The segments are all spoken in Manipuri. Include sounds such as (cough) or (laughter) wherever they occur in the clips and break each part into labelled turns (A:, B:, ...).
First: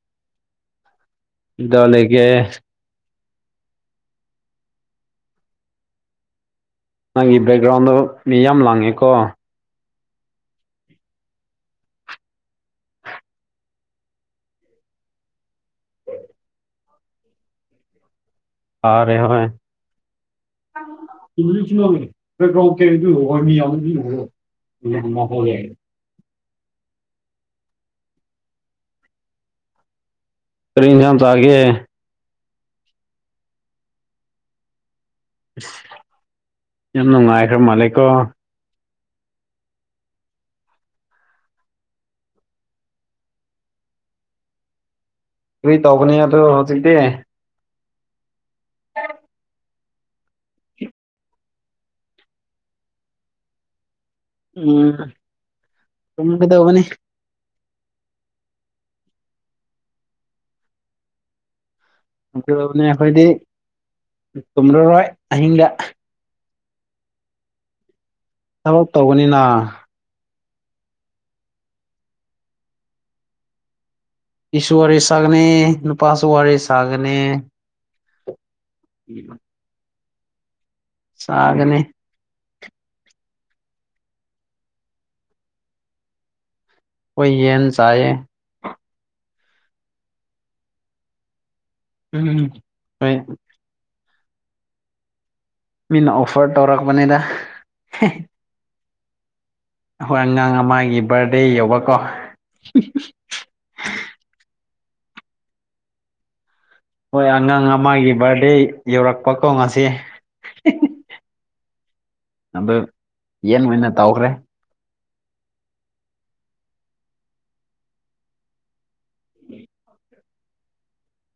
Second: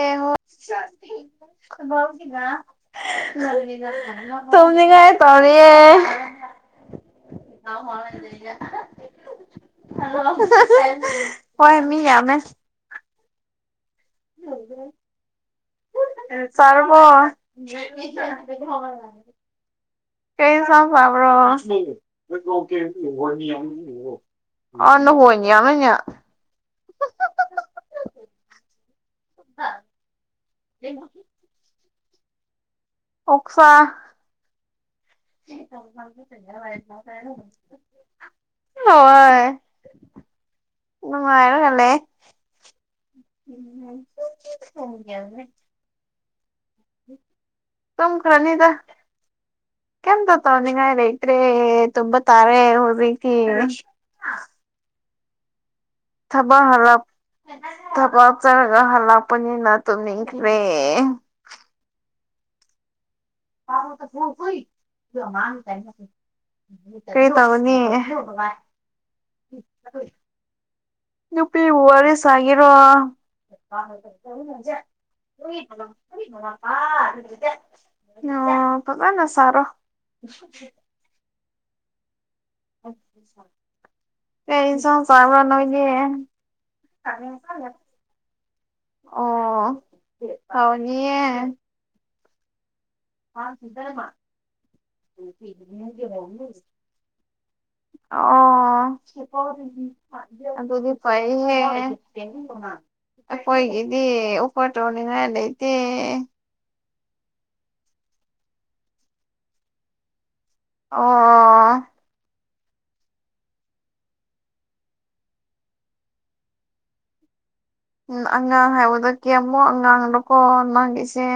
A: ꯑꯦ ꯍꯣ
B: ꯗ ꯂꯩꯒꯦ
A: ꯊꯨꯝꯅꯤꯡꯉꯥꯏ ꯇꯧꯔꯤꯌꯦ
B: ꯅꯪꯒꯤ ꯕꯦꯛꯒ꯭ꯔꯥꯎꯟꯗ ꯃꯤ ꯌꯥꯝ ꯂꯥꯡꯉꯦꯀꯣ
A: ꯍꯣꯏ ꯃꯤ ꯌꯥꯝꯃꯦ ꯆꯔꯕꯣ
B: ꯑꯔꯦ ꯍꯣꯏ
A: ꯀꯩ ꯏꯟꯁꯥꯡ
B: ꯏꯁꯨꯅꯤ
A: ꯆꯥꯕ꯭ꯔꯣ
B: ꯐꯦ ꯀꯦ
A: ꯑꯣ
B: ꯋꯥꯅꯤ
A: ꯅꯈꯣꯟ
B: (unintelligible)
A: ꯌꯥꯝꯃꯦꯅꯦ ꯍꯥ
B: ꯀꯔꯤ ꯏꯟꯁꯥꯡ ꯆꯥꯒꯦ
A: ꯑꯣꯛꯁꯥ
B: ꯌꯥꯝ ꯅꯨꯡꯉꯥꯏꯈ꯭ꯔ ꯃꯥꯜꯂꯦꯀꯣ
A: ꯍꯣꯏ ꯅꯨꯡ ꯉꯥꯏꯔꯦ ꯎꯝ ꯍꯣꯏ
B: ꯀꯔꯤ ꯇꯧꯒꯅꯤ ꯍꯧꯖꯤꯛꯇꯤ
A: ꯌꯨꯝꯈꯔꯅꯤꯗ ꯀꯝꯇ ꯇꯧꯅꯤꯉꯥꯏ ꯔꯩꯇ꯭ꯔꯦ ꯇꯨꯝꯕ ꯇꯥꯔꯦ ꯍꯣꯔꯤꯀꯤ
B: ꯎꯝ
A: ꯊꯕꯛ
B: ꯇꯨꯝꯒꯗꯧꯕꯅꯤ
A: ꯍꯊꯕꯛ ꯆꯔꯒ ꯍꯜꯂꯛꯄꯅꯤꯅ ꯇꯨꯝꯅꯤꯡꯈ꯭ꯔꯦ
B: ꯑꯗꯨ ꯑꯩꯈꯣꯏꯗꯤ ꯇꯨꯝꯂꯔꯣꯏ ꯑꯍꯤꯡꯗ
A: ꯀꯩ ꯇꯧꯒꯅꯤ
B: ꯊꯕꯛ ꯇꯧꯕꯅꯤꯅ
A: ꯍꯣꯏ ꯅꯨꯄꯤꯕꯨ ꯋꯥꯔꯤ ꯁꯥꯒꯤꯔꯣ
B: ꯏꯁꯨ ꯋꯥꯔꯤ ꯁꯥꯒꯅꯤ ꯅꯨꯄꯥꯁꯨ ꯋꯥꯔꯤ ꯁꯥꯒꯅꯤ
A: (unintelligible) ꯑꯣ ꯐꯥꯖꯅ ꯁꯔꯣ
B: ꯆꯒꯅꯦ
A: ꯀꯩ ꯏꯟꯁꯡ ꯆꯕꯔꯥ ꯅꯣꯏꯗ
B: ꯑꯣꯏ ꯌꯦꯟ ꯆꯑꯦ
A: ꯑꯣ ꯍꯥꯎꯅꯤꯌꯦ
B: ꯎꯝ ꯍꯣꯏ
A: (unintelligible)
B: ꯃꯤꯅ ꯑꯣꯐꯔ ꯇꯧꯔꯛꯄꯅꯤꯗ
A: ꯑꯣ
B: ꯍꯣꯏ ꯑꯉꯥꯡ
A: ꯑꯗꯨꯗꯤ
B: ꯑꯃꯒꯤ
A: ꯐꯩꯍꯦ
B: ꯕꯥꯔꯗꯦ ꯌꯧꯕꯀꯣ
A: ꯑꯩꯈꯣꯏꯒꯤꯗꯤ ꯎꯄꯔ ꯇꯧꯅꯤꯡꯉꯥꯏ ꯂꯩꯇꯦ
B: ꯍꯣꯏ ꯑꯉꯥꯡ ꯑꯃꯒꯤ ꯕꯥꯔꯗꯦ ꯌꯧꯔꯛꯄꯀꯣ ꯉꯁꯤ
A: ꯑꯣ
B: ꯑꯗꯨ ꯌꯦꯟ ꯑꯣꯏꯅ ꯇꯧꯈ꯭ꯔꯦ
A: ꯎꯝ ꯑꯉꯥꯡ ꯍꯥꯏꯕꯗ ꯀꯌꯃꯨꯛ ꯑꯉꯥꯡꯅꯣꯀꯣ ꯅꯪꯒꯤꯁꯦ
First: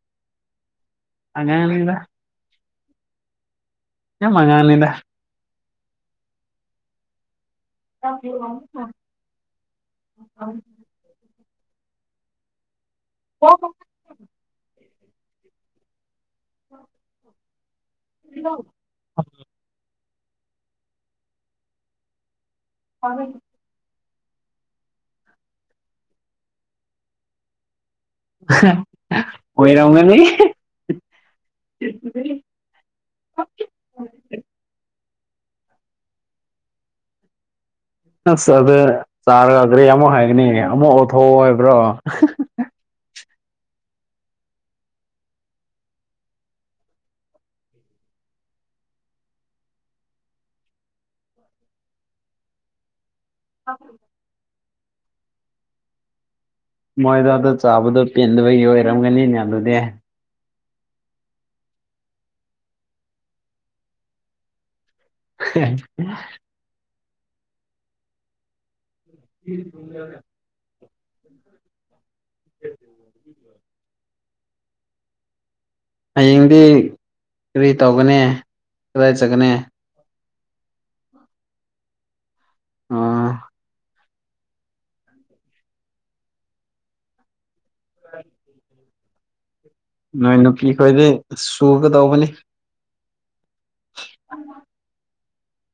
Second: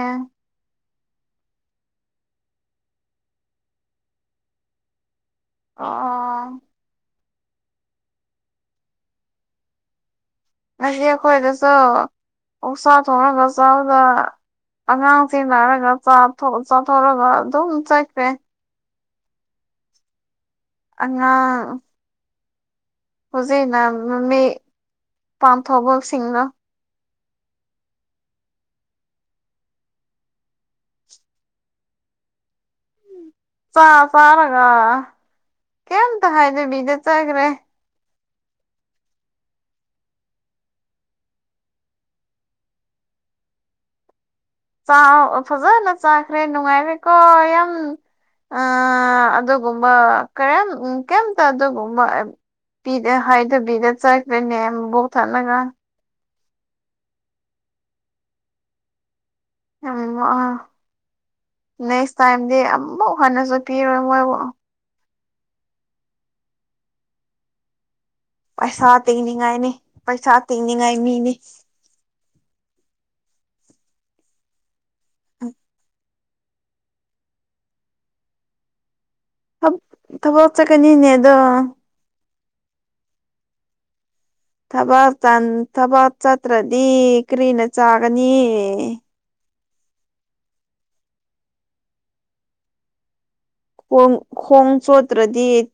B: ꯑꯉꯡꯅꯤꯗ ꯌꯥꯝ ꯑꯥꯉꯥꯡꯅꯤꯗ
A: ꯑꯣ
B: (unintelligible)
A: ꯉꯁꯤ ꯑꯩꯈꯣꯏꯗꯁꯨ ꯑꯣꯛꯁꯥ ꯊꯣꯡꯒ ꯆꯥꯎꯗ ꯑꯉꯥꯡꯁꯤ ꯅꯥꯔꯒ ꯆꯥꯊꯣꯛꯔꯒ ꯑꯗꯨꯝ ꯆꯠꯈ꯭ꯔꯦ
B: ꯍꯣ
A: ꯑꯉꯥꯡ
B: (unintelligible)
A: ꯃꯦꯝꯃꯤ ꯄꯝ ꯐꯣꯕꯁꯤꯡꯅꯣ
B: ꯑꯣꯏꯔꯝꯒꯅꯤ
A: ꯆ ꯆꯔꯒ ꯀꯦꯜꯇ ꯍꯥꯏꯗꯦ ꯤꯗ ꯆꯒ꯭ꯔꯦ
B: ꯑꯁ ꯑꯗꯨꯗ ꯆꯥꯔꯒ ꯀꯔꯤ ꯑꯃꯨꯛ ꯍꯥꯏꯒꯅꯤ ꯑꯃꯨꯛ ꯑꯣꯊꯣꯛ ꯍꯥꯏꯕ꯭ꯔꯣ
A: ꯐꯖꯅ ꯆꯥꯈ꯭ꯔꯦ ꯅꯨꯡꯉꯥꯏꯔꯦꯀꯣ ꯌꯥꯝ ꯑ ꯑꯗꯨꯒꯨꯝꯕ ꯀꯔꯤꯝ ꯀꯩꯝꯇ ꯑꯗꯨꯒꯨꯝꯕ ꯄꯤꯗ ꯍꯥꯏꯗꯕꯤꯗ ꯆꯠꯈ꯭ꯔꯦꯅꯦ ꯣꯛ ꯊꯠꯂꯒ
B: ꯃꯣꯏꯗꯣ ꯑꯗ ꯆꯥꯕꯗꯣ ꯄꯦꯟꯗꯕꯒꯤ ꯑꯣꯏꯔꯝꯒꯅꯤꯅꯦ ꯑꯗꯨꯗꯤ
A: ꯑꯥ ꯅꯦꯛꯁ ꯇꯥꯏꯝꯗꯤ ꯑꯃꯨꯛ ꯍꯟꯅꯁꯨ ꯄꯤꯔꯣꯏ ꯃꯣꯏꯕꯨ
B: (inaudible)
A: ꯄꯩꯁꯥ ꯇꯤꯡꯅꯤꯡꯉꯥꯏꯅꯦ ꯄꯩꯁꯥ ꯇꯤꯡꯅꯤꯡꯉꯥꯏ ꯃꯤꯅꯤ
B: (inaudible)
A: ꯎꯝ
B: ꯍꯌꯦꯡꯗꯤ ꯀꯔꯤ ꯇꯧꯒꯅꯤ ꯀꯗꯥꯏ ꯆꯠꯒꯅꯤ
A: ꯏ ꯊꯕꯣ ꯆꯀꯦꯅꯤꯅꯦ ꯑ ꯑꯗꯨꯣ
B: ꯑ
A: ꯊ ꯊꯕꯛ ꯆꯠꯇ꯭ꯔꯗꯤ ꯀꯔꯤꯅ ꯆꯥꯒꯅꯤ
B: ꯅꯣꯏ ꯅꯨꯄꯤ ꯈꯣꯏꯗꯤ ꯁꯨꯒ ꯇꯧꯕꯅꯤ
A: ꯈꯣꯡꯣꯡꯆꯣꯇ꯭ꯔ ꯗꯠ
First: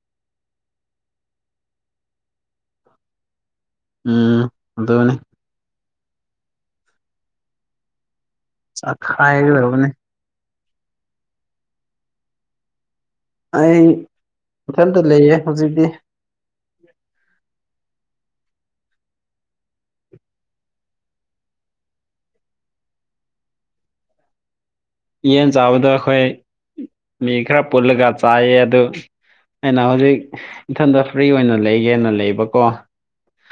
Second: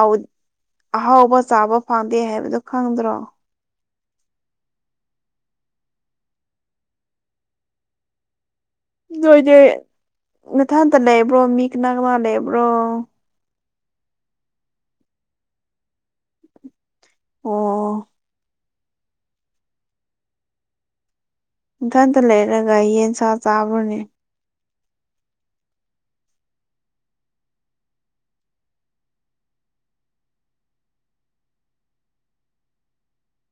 A: ꯥꯎ ꯑꯍꯥꯎꯕ ꯆꯥꯕ ꯐꯪꯗꯦ ꯍꯥꯏꯕꯗꯨꯣ ꯈꯪꯗ꯭ꯔꯣ
B: ꯎꯝ ꯑꯗꯅꯤ
A: ꯅꯣꯏꯗꯤꯦ
B: ꯆꯥꯛꯈꯥꯏꯒꯗꯧꯕꯅꯤ
A: ꯃꯊꯥꯟꯇ ꯂꯩꯕ꯭ꯔꯣ ꯃꯤ ꯀꯅꯥꯒꯅꯥ ꯂꯩꯕ꯭ꯔꯣ
B: ꯑꯩ ꯃꯊꯟꯇ ꯂꯩꯌꯦ ꯍꯧꯖꯤꯛꯇꯤ
A: ꯑꯣ ꯏꯊꯟꯇ ꯂꯩꯔꯒ ꯌꯦꯟ ꯁꯥ ꯆꯥꯕ꯭ꯔꯅꯦ
B: ꯌꯦꯟ ꯆꯥꯕꯗꯣ ꯑꯩꯈꯣꯏ ꯃꯤ ꯈꯔ ꯄꯨꯜꯂꯒ ꯆꯥꯏꯌꯦ ꯑꯗꯨ ꯑꯩꯅ ꯍꯧꯖꯤꯛ ꯏꯊꯟꯗ ꯐ꯭ꯔꯤ ꯑꯣꯏꯅ ꯂꯩꯒꯦꯅ ꯂꯩꯕꯀꯣ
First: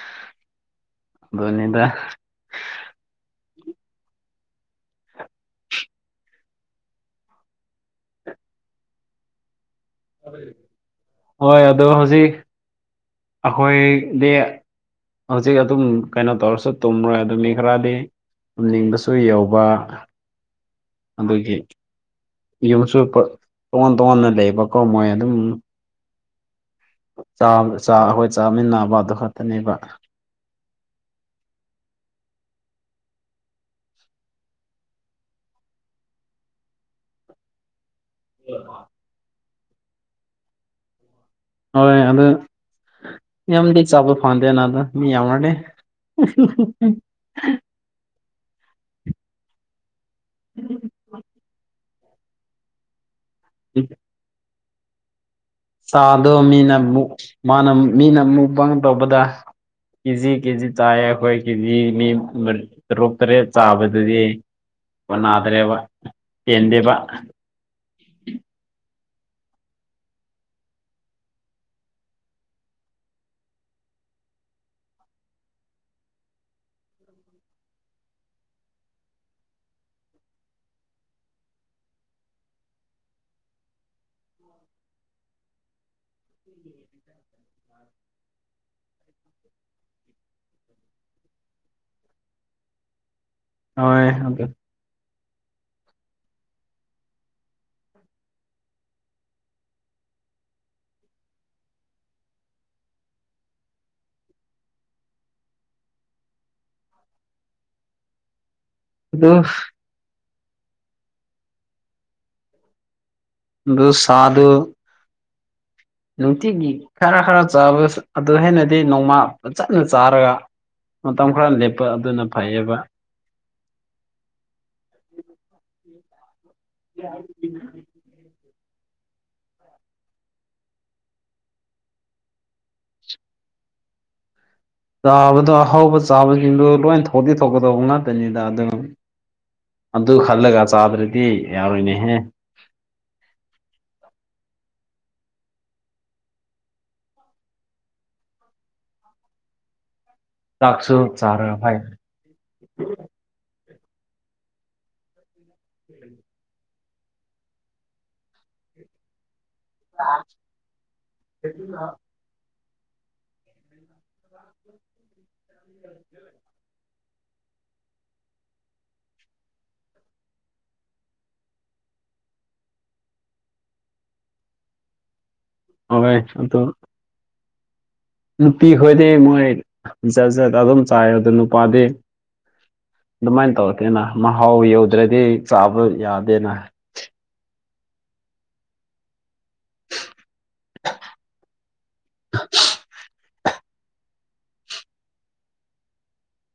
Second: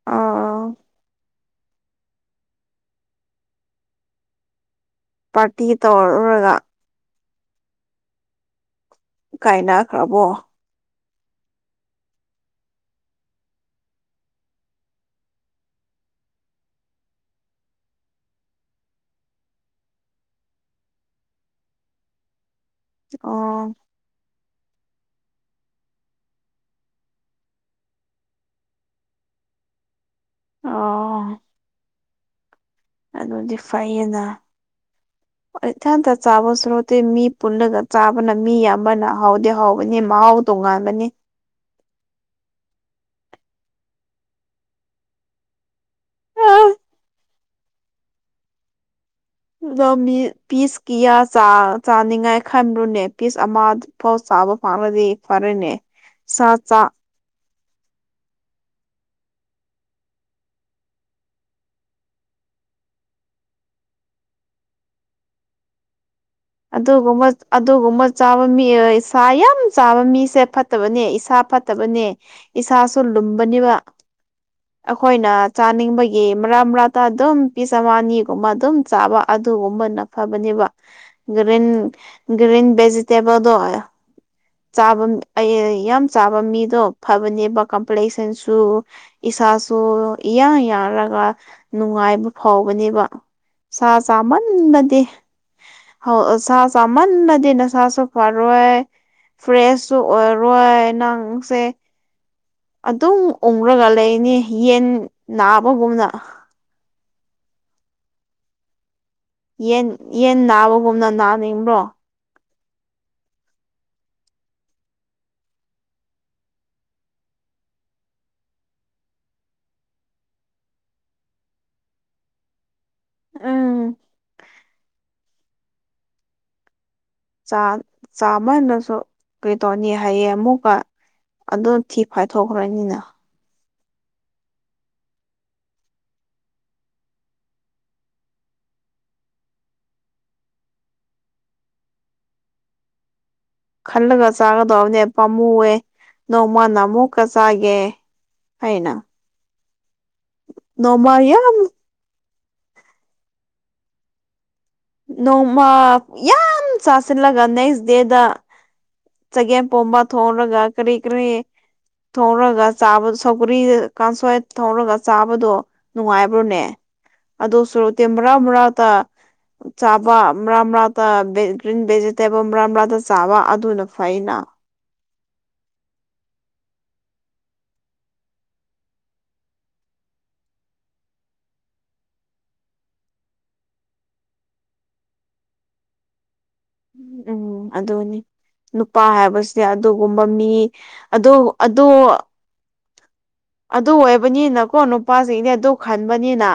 A: ꯑ
B: ꯅꯤꯗ
A: ꯄꯥꯔꯇꯤ ꯇꯧꯔꯔꯨꯔꯒ ꯀꯥꯏꯅꯈ꯭ꯔꯕꯣ
B: ꯍꯣꯏ ꯑꯗꯣ ꯍꯧꯖꯤꯛ ꯑꯩꯈꯣꯏꯗꯤ ꯍꯧꯖꯤꯛ ꯑꯗꯨꯝ ꯀꯩꯅꯣ ꯇꯧꯔꯁꯨ ꯇꯨꯝꯔꯣꯏ ꯑꯗꯨꯅꯤ ꯈꯔꯗꯤ ꯇꯝꯅꯤꯡꯕꯁꯨ ꯌꯎꯧꯕ ꯑꯗꯨꯒꯤ ꯌꯨꯝꯁꯨ
A: ꯑꯣ
B: ꯇꯣꯉꯥꯟ ꯇꯣꯉꯥꯟꯅ ꯂꯩꯕꯀꯣ ꯃꯣꯏ ꯑꯗꯨꯝ ꯆꯥꯛ ꯑꯩꯈꯣꯏ ꯆꯥꯃꯤꯟꯅꯕ ꯑꯗꯨ ꯈꯛꯇꯅꯦꯕ
A: ꯑꯣ ꯑꯗꯨꯗꯤ ꯐꯩꯌꯦꯅ ꯏꯊꯟꯇ ꯆꯥꯕ ꯁꯨꯔꯣꯠꯇꯦ ꯃꯤ ꯄꯨꯜꯂꯒ ꯆꯥꯕꯅ ꯃꯤ ꯌꯥꯝꯌꯥꯝꯕꯅ ꯍꯥꯎꯗꯤꯦ ꯍꯥꯎꯕꯅꯤ ꯃꯍꯥꯎ ꯇꯣꯉꯥꯟꯕꯅꯤ
B: ꯍꯣꯏ ꯑꯗ ꯌꯥꯝꯗꯤ ꯆꯥꯄ ꯐꯥꯟꯗꯦꯅꯥꯗ ꯃꯤ ꯌꯥ ꯋꯥ
A: ꯑꯥ ꯑꯣ ꯃꯤ ꯄꯤꯁ ꯀꯤꯌꯥ ꯆꯥꯅꯤꯡꯉꯥꯏ ꯈꯟꯂꯨꯅꯦ ꯄꯤꯁ ꯑꯃꯐꯥꯎ ꯆꯥꯕ ꯐꯥꯂꯗꯤ ꯐꯔꯦꯅꯦ
B: ꯆꯥꯗꯣ
A: ꯁꯥ
B: ꯃꯤꯅ
A: ꯆꯥ
B: ꯑꯃꯨꯛ ꯃꯥꯅ ꯃꯤꯅ ꯃꯨꯛꯕꯥ ꯇꯧꯕꯗ ꯀꯦꯖꯤ ꯀꯦꯖꯤ ꯇꯥꯏ ꯑꯩꯈꯣꯏ ꯀꯦꯖꯤ ꯃꯤ ꯇꯔꯨꯇ꯭ꯔꯦ ꯆꯥꯕꯗꯨꯗꯤ ꯅꯥꯗ꯭ꯔꯦꯕ
A: ꯑꯗꯨꯒꯨꯝꯕ ꯑꯗꯨꯒꯨꯝꯕ ꯆꯥꯕ ꯃꯤ ꯏꯁꯥ ꯌꯥꯝ ꯆꯥꯕ ꯃꯤꯁꯦ ꯐꯠꯇꯕꯅꯦ ꯏꯁꯥ ꯐꯠꯇꯕꯅꯦ ꯏꯁꯥꯁꯨ ꯂꯨꯝꯕꯅꯤꯕ
B: (inaudible)
A: ꯑꯩꯈꯣꯏꯅ ꯆꯥꯅꯤꯡꯕꯒꯤ ꯃꯔꯥ ꯃꯔꯥꯇꯥ ꯑꯗꯨꯝ ꯄꯤꯁ ꯑꯅꯤꯒꯨꯝꯕ ꯑꯗꯨꯝ ꯆꯥꯕ ꯑꯗꯨꯒꯨꯝꯕꯅ ꯐꯕꯅꯦꯕ ꯒ꯭ꯔꯤꯟ ꯒ꯭ꯔꯤꯟ ꯚꯦꯖꯤꯇꯦꯕꯜꯗꯣ ꯆꯥꯕꯝ ꯑꯩ ꯌꯥꯝ ꯆꯥꯕ ꯃꯤꯗꯣ ꯐꯕꯅꯦꯕ ꯀꯝꯄ꯭ꯂꯦꯛꯁꯟꯁꯨ ꯏꯁꯥꯁꯨ ꯏꯌꯥ ꯌꯥꯔꯒ ꯅꯨꯡꯉꯥꯏꯕ ꯐꯥꯎꯕꯅꯦꯕ ꯁꯥ
B: ꯍꯣꯏ
A: ꯆꯃꯥꯟ
B: ꯑꯗꯨ
A: ꯅꯗꯤ ꯍꯣ ꯑꯣ ꯁꯥ ꯆꯃꯟꯅꯗꯤ ꯅꯁꯥꯁꯨ ꯐꯔꯣꯏ ꯐ꯭ꯔꯦꯁꯁꯨ ꯑꯣꯏꯔꯔꯣꯏ ꯅꯪꯁꯦ ꯑꯗꯨꯝ ꯎꯪꯔꯒ ꯂꯩꯅꯤ ꯌꯦꯟ ꯅꯥꯕꯒꯨꯝꯅ
B: ꯑꯗꯨ
A: ꯌꯦꯟ ꯌꯦꯟ ꯅꯥꯕꯒꯨꯝꯅ ꯅꯥꯅꯤꯡꯕ꯭ꯔꯣ
B: ꯑꯗꯨ ꯁꯥꯗꯨꯨ ꯅꯨꯡꯇꯤꯒꯤ ꯈꯔ ꯈꯔ ꯆꯥꯕ ꯑꯗꯨ ꯍꯦꯟꯅꯗꯤ ꯅꯣꯡꯃꯥ ꯐꯖꯅ ꯆꯥꯔꯒ ꯃꯇꯝ ꯈꯔ ꯂꯦꯞꯄ ꯑꯗꯨꯅ ꯐꯩꯌꯦꯕ
A: ꯑꯪ
B: (unintelligible) ꯌꯥ
A: ꯆꯥꯛ ꯆꯥꯃꯟꯅꯁꯨ ꯀꯩꯗꯧꯅꯤ ꯍꯥꯏꯌꯦ ꯑꯃꯨꯛꯀ ꯑꯗꯨ ꯊꯤ ꯐꯥꯏꯊꯣꯛꯈ꯭ꯔꯅꯤꯅ
B: ꯆꯥꯕꯗꯣ ꯑꯍꯥꯎꯕ ꯆꯥꯕꯁꯤꯡꯗꯣ ꯂꯣꯏ ꯊꯧꯗꯤ ꯊꯧꯀꯗꯧꯕ ꯉꯥꯛꯇꯅꯤꯗ ꯑꯗꯨ ꯑꯗꯨ ꯈꯜꯂꯒ ꯆꯥꯗ꯭ꯔꯗꯤ ꯌꯥꯔꯣꯏꯅꯦꯍꯦ
A: ꯈꯜꯂꯒ ꯆꯥꯒꯗꯕꯅꯦ ꯄꯥꯝꯃꯨꯑꯦ ꯅꯣꯡꯃꯅ ꯑꯃꯨꯛꯀ ꯆꯥꯒꯦ ꯍꯩꯅ
B: ꯆꯥꯛꯁꯨ ꯆꯥꯔ
A: ꯌꯥꯝ
B: ꯐꯥꯏ
A: ꯅꯣꯡꯃ ꯌꯥꯝ ꯆꯥꯁꯤꯜꯂꯒ ꯅꯦꯛꯁ ꯗꯦꯗ ꯆꯒꯦꯝ ꯄꯣꯝꯕꯥ ꯊꯣꯡꯔꯒ ꯀꯔꯤ ꯀꯔꯤ ꯊꯣꯡꯔꯒ ꯆꯥꯕ ꯁꯧꯒꯔꯤ ꯀꯥꯡꯁꯣꯏꯠ ꯊꯧꯔꯒ ꯆꯥꯕꯗꯣ ꯅꯨꯡꯉꯥꯏꯕ ꯔꯨꯅꯦ ꯑꯗꯨꯁꯨ ꯇꯦꯝ ꯕꯔꯥ ꯃꯔꯥꯇ ꯆꯥꯕ ꯃꯔꯥ ꯃꯔꯥꯛꯗ ꯚꯦ ꯒ꯭ꯔꯤꯟ ꯚꯦꯖꯤꯇꯦꯕꯜ ꯃꯔꯥ ꯃꯔꯛꯗ ꯆꯥꯕ ꯑꯗꯨꯅ ꯐꯩꯅ
B: ꯍꯥꯎꯋꯦ ꯑꯗꯣ ꯅꯨꯄꯤ ꯈꯣꯏꯗꯤ ꯃꯣꯏ ꯖꯠ ꯖꯠ ꯑꯗꯨꯝ ꯆꯥꯏ ꯑꯗꯨ ꯅꯨꯄꯥꯗꯤ ꯑꯗꯨꯃꯥꯏꯅ ꯇꯧꯔꯇꯦꯅ ꯃꯍꯥꯎ ꯌꯧꯗ꯭ꯔꯗꯤ ꯆꯥꯕ ꯌꯥꯗꯦꯅ
A: ꯎꯝ ꯑꯗꯨꯅꯤ ꯅꯨꯄꯥ ꯍꯥꯏꯕꯁꯤꯗꯤ ꯑꯗꯨꯒꯨꯝꯕ ꯃꯤ ꯑꯗꯨ ꯑꯗꯨ ꯑꯗꯨ ꯑꯣꯏꯕꯅꯤꯅꯀꯣ ꯅꯨꯄꯥꯁꯤꯡꯗꯤ ꯑꯗꯨ ꯈꯟꯕꯅꯤꯅ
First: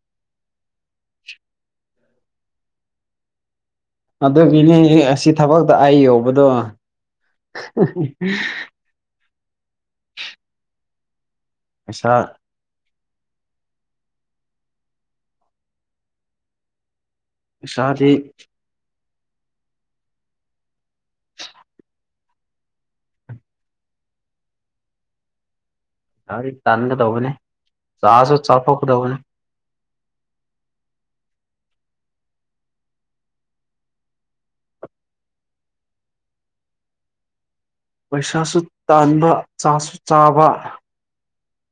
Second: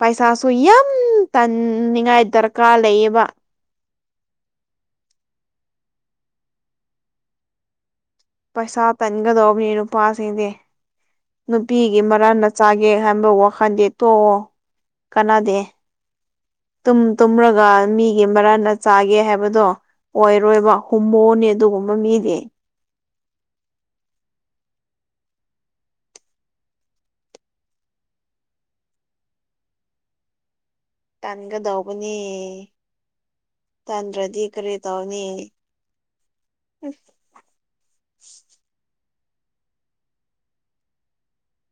A: ꯄꯩꯁꯥꯁꯨ ꯌꯥꯝ ꯇꯥꯟꯅꯤꯡꯉꯥꯏ ꯗꯔꯀꯥꯔ ꯂꯩꯌꯦꯕ
B: ꯑꯗꯨꯒꯤꯅꯦ ꯑꯁꯤ ꯊꯕꯛꯇ ꯑꯩ ꯌꯧꯕꯗꯣ
A: ꯄꯩꯁꯥ ꯇꯟꯒꯗꯧꯕꯤ ꯅꯨꯄꯥꯁꯤꯡꯗꯤ ꯅꯨꯄꯤꯒꯤ
B: ꯄꯩꯁꯥ
A: ꯃꯔꯟꯅ ꯆꯥꯒꯦ ꯈꯟꯕ ꯋꯥꯈꯟꯗꯤ ꯇꯣꯛꯑꯣ ꯀꯅꯥꯗꯦ ꯨꯇꯨꯝ ꯇꯨꯝꯔꯒ
B: ꯄꯩꯁꯥꯗꯤ
A: ꯃꯤꯒꯤ ꯃꯔꯟꯅ ꯆꯥꯒꯦ ꯍꯥꯏꯕꯗꯣ ꯑꯣꯏꯔꯣꯏꯕ ꯍꯨꯝꯃꯨꯅꯦ ꯑꯗꯨꯒꯨꯝꯕ ꯃꯤꯗꯤ
B: ꯒꯥꯔꯤ ꯇꯥꯟꯒꯗꯧꯕꯅꯦ ꯆꯥꯁꯨ ꯆꯐꯣꯛꯀꯗꯧꯕꯅꯦ
A: ꯇꯥꯟꯒꯗꯧꯕꯅꯦ ꯇꯟꯗ꯭ꯔꯗꯤ ꯀꯔꯤ ꯇꯧꯅꯤ
B: ꯄꯩꯁꯥꯁꯨ ꯇꯥꯟꯕ ꯆꯥꯁꯨ ꯆꯥꯕ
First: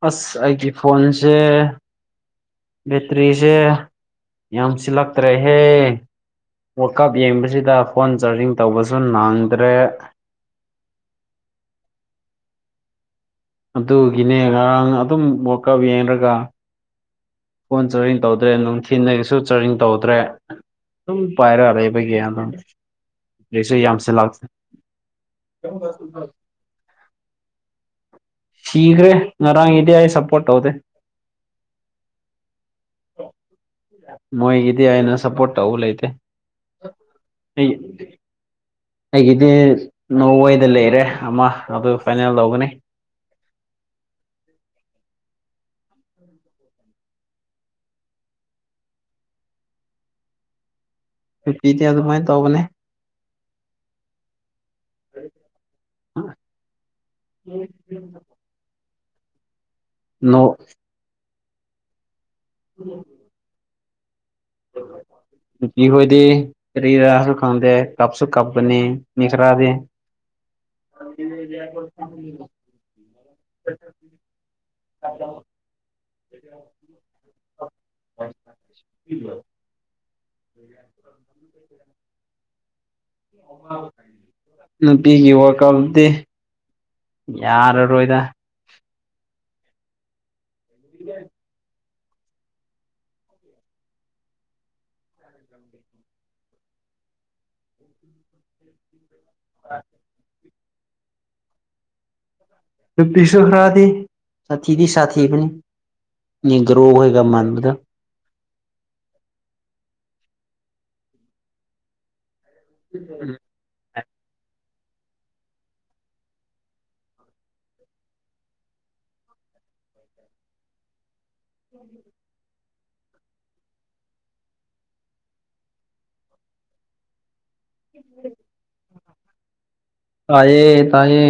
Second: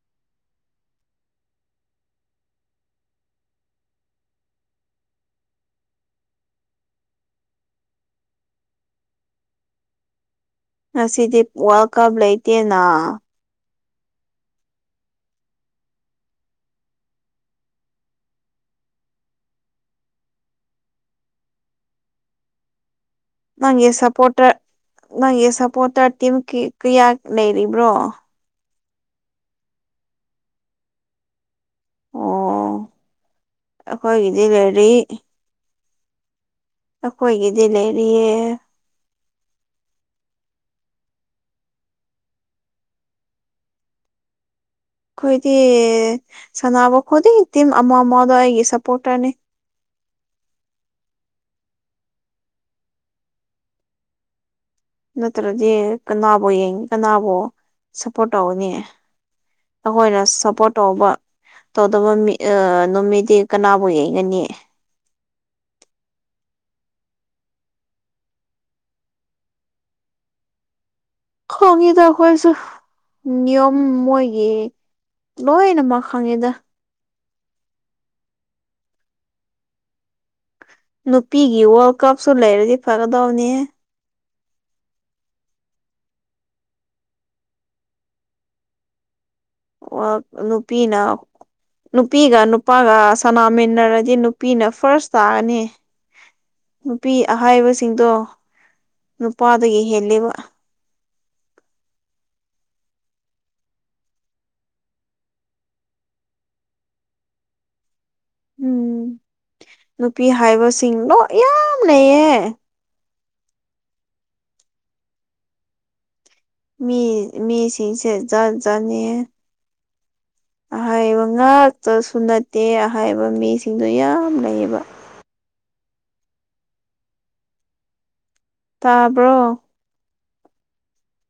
B: ꯑꯁ ꯑꯩꯒꯤ ꯐꯣꯟꯁꯦ ꯕꯦꯇ꯭ꯔꯤꯁꯦ ꯌꯥꯝ ꯁꯤꯜꯂꯛꯇ꯭ꯔꯦꯍꯦ ꯋꯥꯀꯞ ꯌꯦꯡꯕꯁꯤꯗ ꯐꯣꯟ ꯆꯥꯔꯖꯤꯡ ꯇꯧꯕꯁꯨ ꯅꯥꯡꯗ꯭ꯔꯦ
A: ꯉꯁꯤꯗꯤ ꯋꯥꯔꯜ ꯀꯞ ꯂꯩꯇꯦꯅ
B: ꯑꯗꯨꯒꯤꯅꯦ ꯉꯔꯥꯡ ꯑꯗꯨꯝ ꯋꯥꯀꯞ ꯌꯦꯡꯔꯒ ꯐꯣꯟ ꯆꯥꯔꯤꯡ ꯇꯧꯗ꯭ꯔꯦ ꯅꯨꯡꯊꯤꯟꯗꯒꯤꯁꯨ ꯆꯥꯔꯤꯡ ꯇꯧꯗ꯭ꯔꯦ ꯑꯗꯨꯝ ꯄꯥꯏꯔ ꯔꯩꯕꯒꯤ ꯑꯗꯨꯝ ꯍꯧꯖꯤꯛꯁꯨ
A: ꯅꯪꯒꯤ
B: ꯌꯥꯝꯁꯤꯜꯂꯛ
A: ꯁꯄꯣꯔꯇꯔ ꯅꯪꯒꯤ ꯁꯄꯣꯔꯇꯔ ꯇꯤꯝ ꯀꯤ ꯀꯌꯥ ꯂꯩꯔꯤꯕ꯭ꯔꯣ
B: ꯁꯤꯒ꯭ꯔꯦ ꯉꯔꯥꯡ ꯏꯗꯤ ꯑꯩ ꯁꯄꯣꯔꯠ ꯇꯧꯗꯦ
A: ꯑꯣ ꯑꯩꯈꯣꯏꯒꯤꯗꯤ
B: ꯃꯣꯏꯒꯤꯗꯤ
A: ꯂꯩꯔꯤ
B: ꯑꯩꯅ ꯁꯞꯄꯣꯔꯠ ꯇꯧꯕ ꯂꯩꯇꯦ
A: ꯑꯩꯈꯣꯏꯒꯤꯗꯤ
B: ꯑꯩ
A: ꯂꯩꯔꯤꯌꯦ
B: ꯑꯩꯒꯤꯗꯤ ꯅꯣꯏꯗ ꯂꯩꯔꯦ ꯑꯃ ꯑꯗꯨ ꯐꯥꯏꯅꯦꯜ ꯂꯧꯒꯅꯤ
A: ꯑꯩꯈꯣꯏꯗꯤ ꯁꯥꯟꯅꯕ ꯈꯨꯗꯤꯡ ꯇꯤꯝ ꯑꯃ ꯑꯃꯗꯣ ꯑꯩꯒꯤ ꯁꯞꯄꯣꯔꯇꯔꯅꯤ
B: ꯄꯤꯗꯤ ꯑꯗꯨꯃꯥꯏꯅ ꯇꯧꯕꯅꯦ
A: ꯅꯠꯇ꯭ꯔꯗꯤ ꯀꯅꯥꯕꯨ ꯌꯦꯡ ꯀꯅꯥꯕꯨ ꯁꯞꯄꯣꯔꯠ ꯇꯧꯒꯥꯅꯤ ꯑꯩꯈꯣꯏꯅ
B: ꯅꯣ
A: ꯁꯞꯄꯣꯔꯠ ꯇꯧꯕ ꯇꯧꯗꯕ ꯑꯥ ꯅꯨꯃꯤꯠꯇꯤ ꯀꯅꯥꯕꯨ ꯌꯦꯡꯒꯅꯤ
B: ꯅꯨꯄꯤ ꯈꯣꯏꯗꯤ ꯀꯥꯔꯤꯔꯁꯨ ꯈꯪꯗ ꯀꯞꯁꯨ ꯀꯞꯄꯅꯤ ꯃꯤ ꯈꯔꯗꯤ (unintelligible) (unintelligible)
A: ꯈꯪꯉꯤꯗ ꯑꯩꯈꯣꯏꯁꯨ
B: (unintelligible)
A: ꯅꯤꯌꯣꯝ ꯃꯣꯏꯒꯤ ꯂꯣꯏꯅꯃꯛ ꯈꯪꯉꯤꯗ
B: (unintelligible) (inaudible) (unintelligible)
A: ꯅꯨꯄꯤꯒꯤ ꯋꯥ꯭ꯔꯜꯗ ꯀꯞꯁꯨ ꯂꯩꯔꯗꯤ ꯐꯒꯗꯧꯅꯤ
B: (unintelligible) ꯅꯨꯄꯤꯒꯤ ꯋꯥ꯭ꯔꯀꯞꯇꯗꯤ ꯌꯥꯔꯔꯣꯏꯗ
A: ꯋ꯭ꯔꯜ ꯅꯨꯄꯤꯅ ꯅꯨꯄꯤꯒ ꯅꯨꯄꯥꯒ ꯁꯅꯥꯃꯤꯟꯅꯔꯗꯤ ꯅꯨꯄꯤꯅ ꯐꯥ꯭ꯔꯁ ꯇꯥꯒꯅꯤ ꯅꯨꯄꯤ ꯑꯍꯥꯏꯕꯁꯤꯡꯗꯣ ꯅꯨꯄꯥꯗꯒꯤ ꯍꯦꯜꯂꯦꯕ
B: ꯅꯨꯄꯤꯁꯨ ꯈ꯭ꯔꯥꯗꯤ ꯁꯥꯊꯤꯗꯤ ꯁꯥꯊꯤꯕꯅꯤ ꯅꯦꯒ꯭ꯔꯣꯍꯣꯏꯒ ꯃꯥꯟꯕꯗꯨ
A: ꯎꯝ ꯅꯨꯄꯤ ꯍꯥꯏꯕꯁꯤꯡ ꯂꯣ ꯌꯥꯝ ꯂꯩꯌꯦ
B: ꯎꯝ
A: ꯃꯤ ꯃꯤꯁꯤꯡꯁꯦ ꯖꯥꯠ ꯖꯥꯠꯅꯤ ꯑꯍꯩꯕ ꯉꯥꯛꯇꯁꯨ ꯅꯠꯇꯦ ꯑꯍꯩꯕ ꯃꯤꯁꯤꯡꯗꯨ ꯌꯥꯝ ꯂꯩꯌꯦꯕ
B: (unintelligible) (inaudible)
A: ꯇꯥꯕ꯭ꯔꯣ
B: ꯇꯌꯦ ꯇꯥꯏꯌꯦ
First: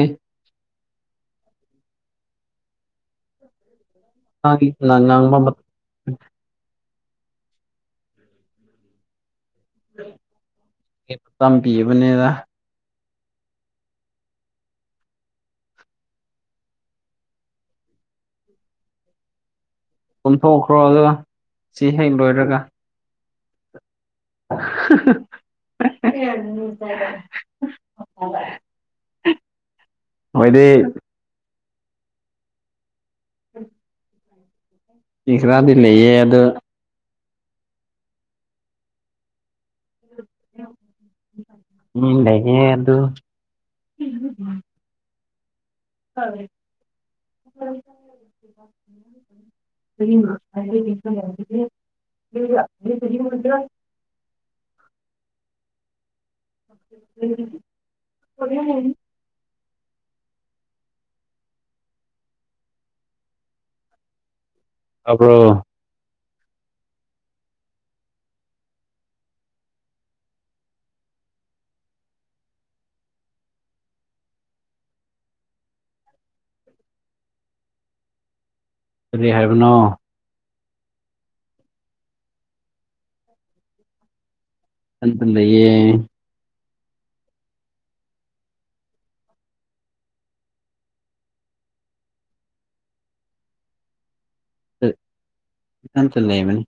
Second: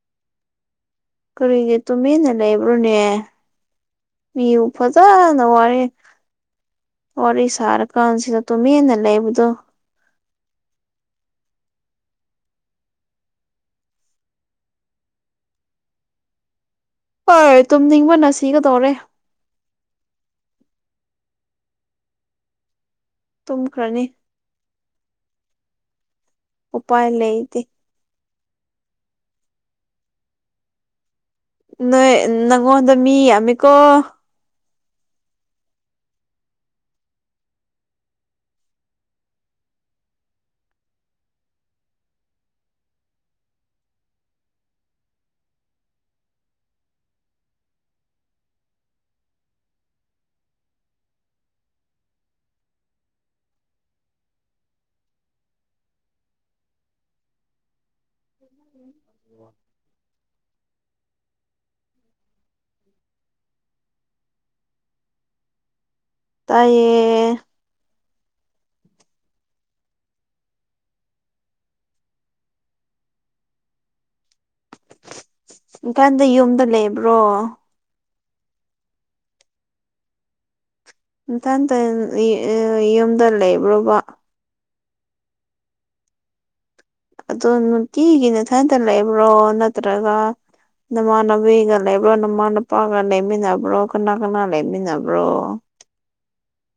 A: ꯀꯔꯤꯒꯤ ꯇꯨꯃꯤꯟꯅ ꯂꯩꯕ꯭ꯔꯣꯅꯦ ꯃꯤꯕꯨ
B: ꯅꯪꯅ ꯉꯥꯡꯕ
A: ꯐꯖꯅ
B: ꯃꯇꯝꯒꯤ
A: ꯋꯥꯔꯤ ꯋꯥꯔꯤ ꯁꯥꯔꯀꯥꯟꯁꯤꯗ ꯇꯨꯃꯤꯟꯅ ꯂꯩꯕꯗꯣ
B: (unintelligible) ꯃꯥꯇꯝ ꯄꯤꯕꯅꯦꯗꯥ
A: ꯍꯣꯏ ꯇꯨꯝꯅꯤꯡꯕꯅ ꯁꯤꯒꯗꯧꯔꯦ
B: ꯇꯨꯝꯊꯣꯛꯈ꯭ꯔꯣ ꯑꯗꯨꯒ ꯁꯤ ꯍꯦꯛ ꯂꯣꯏꯔꯒ
A: ꯇꯨꯝꯈ꯭ꯔꯅꯤ
B: (unintelligible) (unintelligible) (unintelligible)
A: ꯎꯄꯥꯏ ꯂꯩꯇꯦ
B: (unintelligible) ꯃꯣꯏꯗꯤ
A: ꯅꯣꯏ ꯅꯪꯉꯣꯅꯗ ꯃꯤ ꯌꯥꯃꯦꯀꯣ
B: ꯃꯤ ꯈꯔꯥꯗꯤ ꯂꯩꯌꯦ ꯑꯗꯣ ꯎꯝ ꯂꯩꯍꯦ ꯑꯗꯨ (unintelligible) (unintelligible) (unintelligible) (unintelligible) (unintelligible) (inaudible) (unintelligible)
A: (inaudible)
B: ꯇꯥꯕ꯭ꯔꯣ
A: ꯇꯥꯏꯌꯦ ꯏꯝꯐꯥꯜꯗ ꯌꯨꯝꯗ ꯂꯩꯕ꯭ꯔꯣ
B: ꯀꯔꯤ ꯍꯥꯏꯕꯅꯣ
A: ꯏꯊꯟꯇ ꯌꯨꯝꯗ ꯂꯩꯕ꯭ꯔꯣꯕ
B: ꯢꯊꯥꯜꯗ ꯂꯩꯌꯦ
A: ꯑꯗꯣ ꯅꯨꯡꯇꯤꯒꯤ ꯅꯊꯟꯇ ꯂꯩꯕ꯭ꯔꯣ ꯅꯠꯇ꯭ꯔꯒ ꯅꯃꯥꯟꯅꯕꯤꯒ ꯂꯩꯕ꯭ꯔꯣ ꯅꯃꯥ ꯅꯄꯥꯒ ꯂꯩꯃꯤꯟꯅꯕ꯭ꯔꯣ ꯀꯅꯥ ꯀꯅꯥ ꯂꯩꯃꯤꯟꯅꯕ꯭ꯔꯣ
B: ꯢꯊꯥꯟꯇ ꯂꯩꯕꯅꯤ